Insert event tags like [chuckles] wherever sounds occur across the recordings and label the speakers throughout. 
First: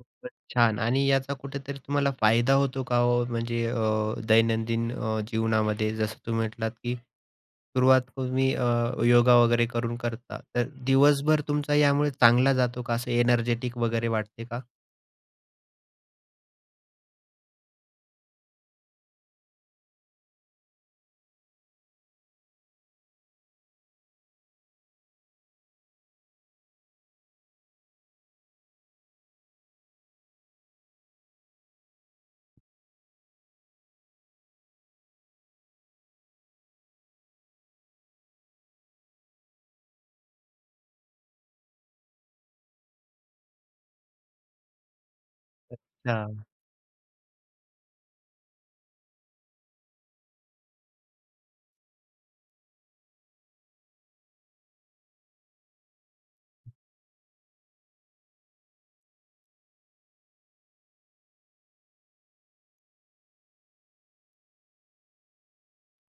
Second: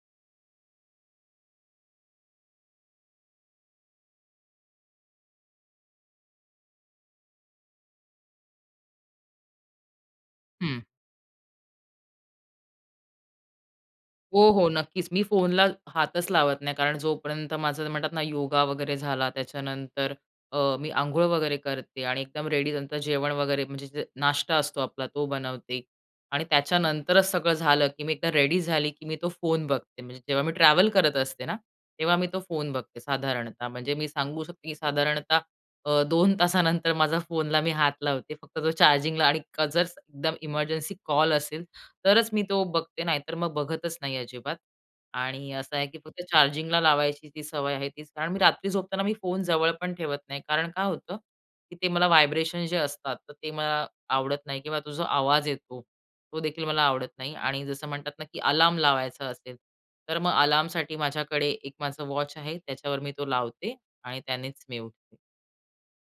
Speaker 1: खूपच छान आणि याचा कुठेतरी तुम्हाला फायदा होतो का हो, म्हणजे अ, दैनंदिन अ, जीवनामध्ये जसं तुम्ही म्हटलात, की सुरुवात तुम्ही अ, योगा वगैरे करून करता. तर
Speaker 2: हं.
Speaker 1: दिवसभर तुमचा यामुळे चांगला जातो का? असं एनर्जेटिक वगैरे
Speaker 2: हो,
Speaker 1: वाटते का?
Speaker 2: हो, नक्कीच, मी फोनला हातच लावत नाही कारण जोपर्यंत माझं म्हणतात ना योगा वगैरे झाला त्याच्यानंतर. अ, मी अंघोळ वगैरे करते आणि एकदम रेडी. नंतर जेवण वगैरे म्हणजे नाश्ता असतो आपला तो बनवते आणि त्याच्यानंतरच सगळं झालं, की मी एकदा रेडी झाली, की मी तो फोन बघते म्हणजे जेव्हा मी ट्रॅव्हल करत असते ना तेव्हा मी तो फोन बघते साधारणतः म्हणजे मी सांगू शकते, की साधारणतः अ, 2 तासानंतर माझा फोनला मी हात लावते. फक्त तो चार्जिंगला आणि जर एकदम इमर्जन्सी कॉल असेल तरच मी तो बघते नाही तर मग बघतच नाही अजिबात आणि असं आहे, की फक्त
Speaker 1: अच्छा.
Speaker 2: चार्जिंगला लावायची ती सवय आहे तीच कारण मी रात्री झोपताना मी फोन जवळ पण ठेवत नाही. कारण काय होतं? की ते मला व्हायब्रेशन जे असतात तर ते मला आवडत नाही किंवा तो जो आवाज येतो, तो देखील मला आवडत नाही आणि जसं म्हणतात ना, की अलार्म लावायचा असेल. तर मग अलार्मसाठी माझ्याकडे एक माझं वॉच आहे त्याच्यावर मी तो लावते आणि त्यानेच मी उठते.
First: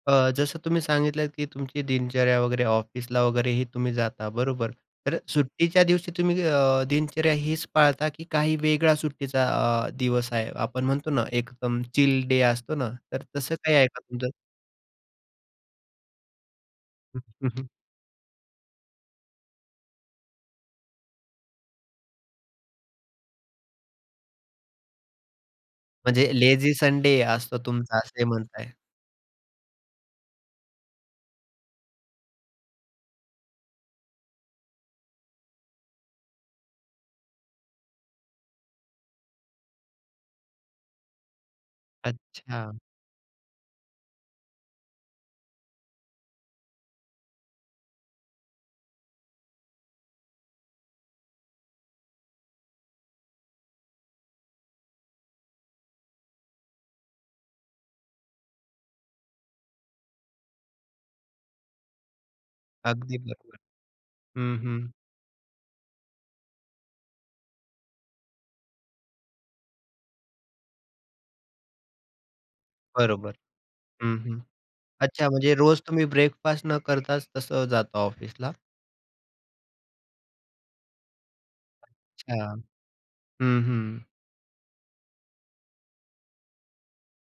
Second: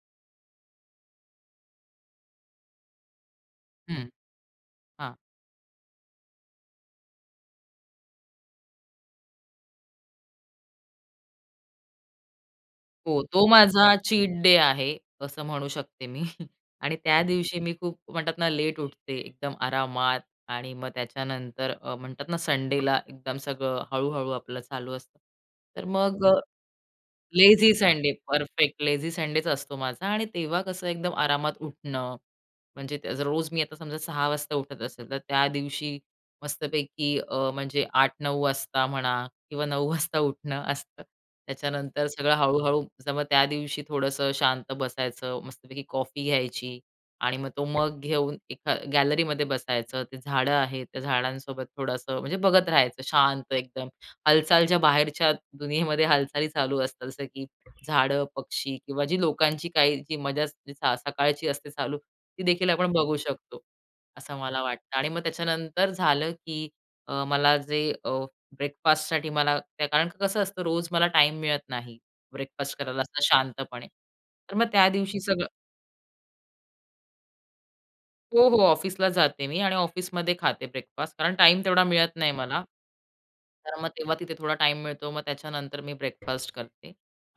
Speaker 1: अ, जसं तुम्ही सांगितलं, की तुमची दिनचर्या वगैरे ऑफिसला वगैरेही तुम्ही
Speaker 2: हं.
Speaker 1: जाता बरोबर.
Speaker 2: हां.
Speaker 1: तर सुट्टीच्या दिवशी तुम्ही अ, दिनचर्या हीच पाळता की काही वेगळा सुट्टीचा अ, दिवस आहे? आपण म्हणतो ना एकदम चिल डे असतो ना.
Speaker 2: हो,
Speaker 1: तर
Speaker 2: तो
Speaker 1: तसं काही आहे
Speaker 2: माझा
Speaker 1: का तुझं?
Speaker 2: चीट डे आहे. असं म्हणू शकते मी [chuckles] आणि
Speaker 1: हं,
Speaker 2: त्या
Speaker 1: हं,
Speaker 2: दिवशी
Speaker 1: हं.
Speaker 2: मी खूप म्हणतात ना लेट उठते एकदम आरामात आणि मग त्याच्यानंतर अ, म्हणतात ना संडेला एकदम सगळं हळू-हळू आपलं चालू असतं. तर मग
Speaker 1: म्हणजे
Speaker 2: अ,
Speaker 1: लेझी संडे असतो
Speaker 2: लेझी
Speaker 1: तुमचा
Speaker 2: संडे
Speaker 1: असेही म्हणताय.
Speaker 2: परफेक्ट लेझी संडेच असतो माझा आणि तेव्हा कसं एकदम आरामात उठणं. म्हणजे रोज मी आता समजा 6:00 वाजता उठत असेल तर त्या दिवशी मस्तपैकी अ, म्हणजे 8:00, 9:00 वाजता म्हणा किंवा 9:00 वाजता उठणं असतं. त्याच्यानंतर सगळं
Speaker 1: अच्छा.
Speaker 2: हळू-हळू मग त्या दिवशी थोडंसं शांत बसायचं, मस्तपैकी कॉफी घ्यायची आणि मग तो मग घेऊन एक अ, गॅलरीमध्ये बसायचं ते झाडं आहेत त्या झाडांसोबत थोडंसं म्हणजे बघत राहायचं शांत एकदम. हालचालच्या बाहेरच्या दुनियेमध्ये हालचाली चालू असतात जसं की झाडं, पक्षी किंवा जी लोकांची काही जी मजा स सकाळची असते चालू, ती देखील आपण बघू
Speaker 1: अगदी बरोबर.
Speaker 2: शकतो. असं
Speaker 1: हं,
Speaker 2: मला
Speaker 1: हं.
Speaker 2: वाटतं आणि मग त्याच्यानंतर झालं की मला जे अ, ब्रेकफास्टसाठी मला कारण की कसं असतं रोज मला टाईम मिळत नाही. ब्रेकफास्ट करायला असं
Speaker 1: बरोबर.
Speaker 2: शांतपणे.
Speaker 1: हं, हं.
Speaker 2: तर मग त्या दिवशी
Speaker 1: अच्छा
Speaker 2: सगळं
Speaker 1: म्हणजे रोज तुम्ही ब्रेकफास्ट न करताच तसं जातो
Speaker 2: हो,
Speaker 1: ऑफिसला.
Speaker 2: हो, ऑफिसला जाते मी आणि ऑफिसमध्ये खाते ब्रेकफास्ट कारण टाईम तेवढा मिळत नाही
Speaker 1: अच्छा.
Speaker 2: मला.
Speaker 1: हं,
Speaker 2: तर
Speaker 1: हं.
Speaker 2: मग तेव्हा तिथे थोडा टाईम मिळतो मग त्याच्यानंतर मी ब्रेकफास्ट करते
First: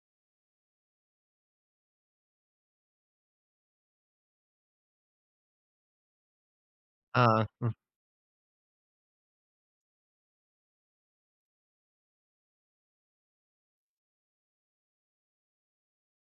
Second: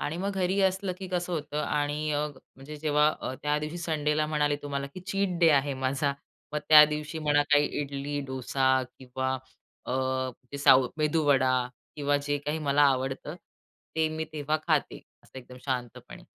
Speaker 2: आणि मग घरी असलं, की कसं होतं आणि अ, म्हणजे जेव्हा अ, त्यादिवशी संडेला म्हणाले तुम्हाला, की चीट डे आहे माझा. मग त्या दिवशी मला
Speaker 1: हां,
Speaker 2: काही
Speaker 1: हं.
Speaker 2: इडली, डोसा किंवा अ, ते साउथ मेदूवडा किंवा जे काही मला आवडतं ते मी तेव्हा खाते असं एकदम शांतपणे.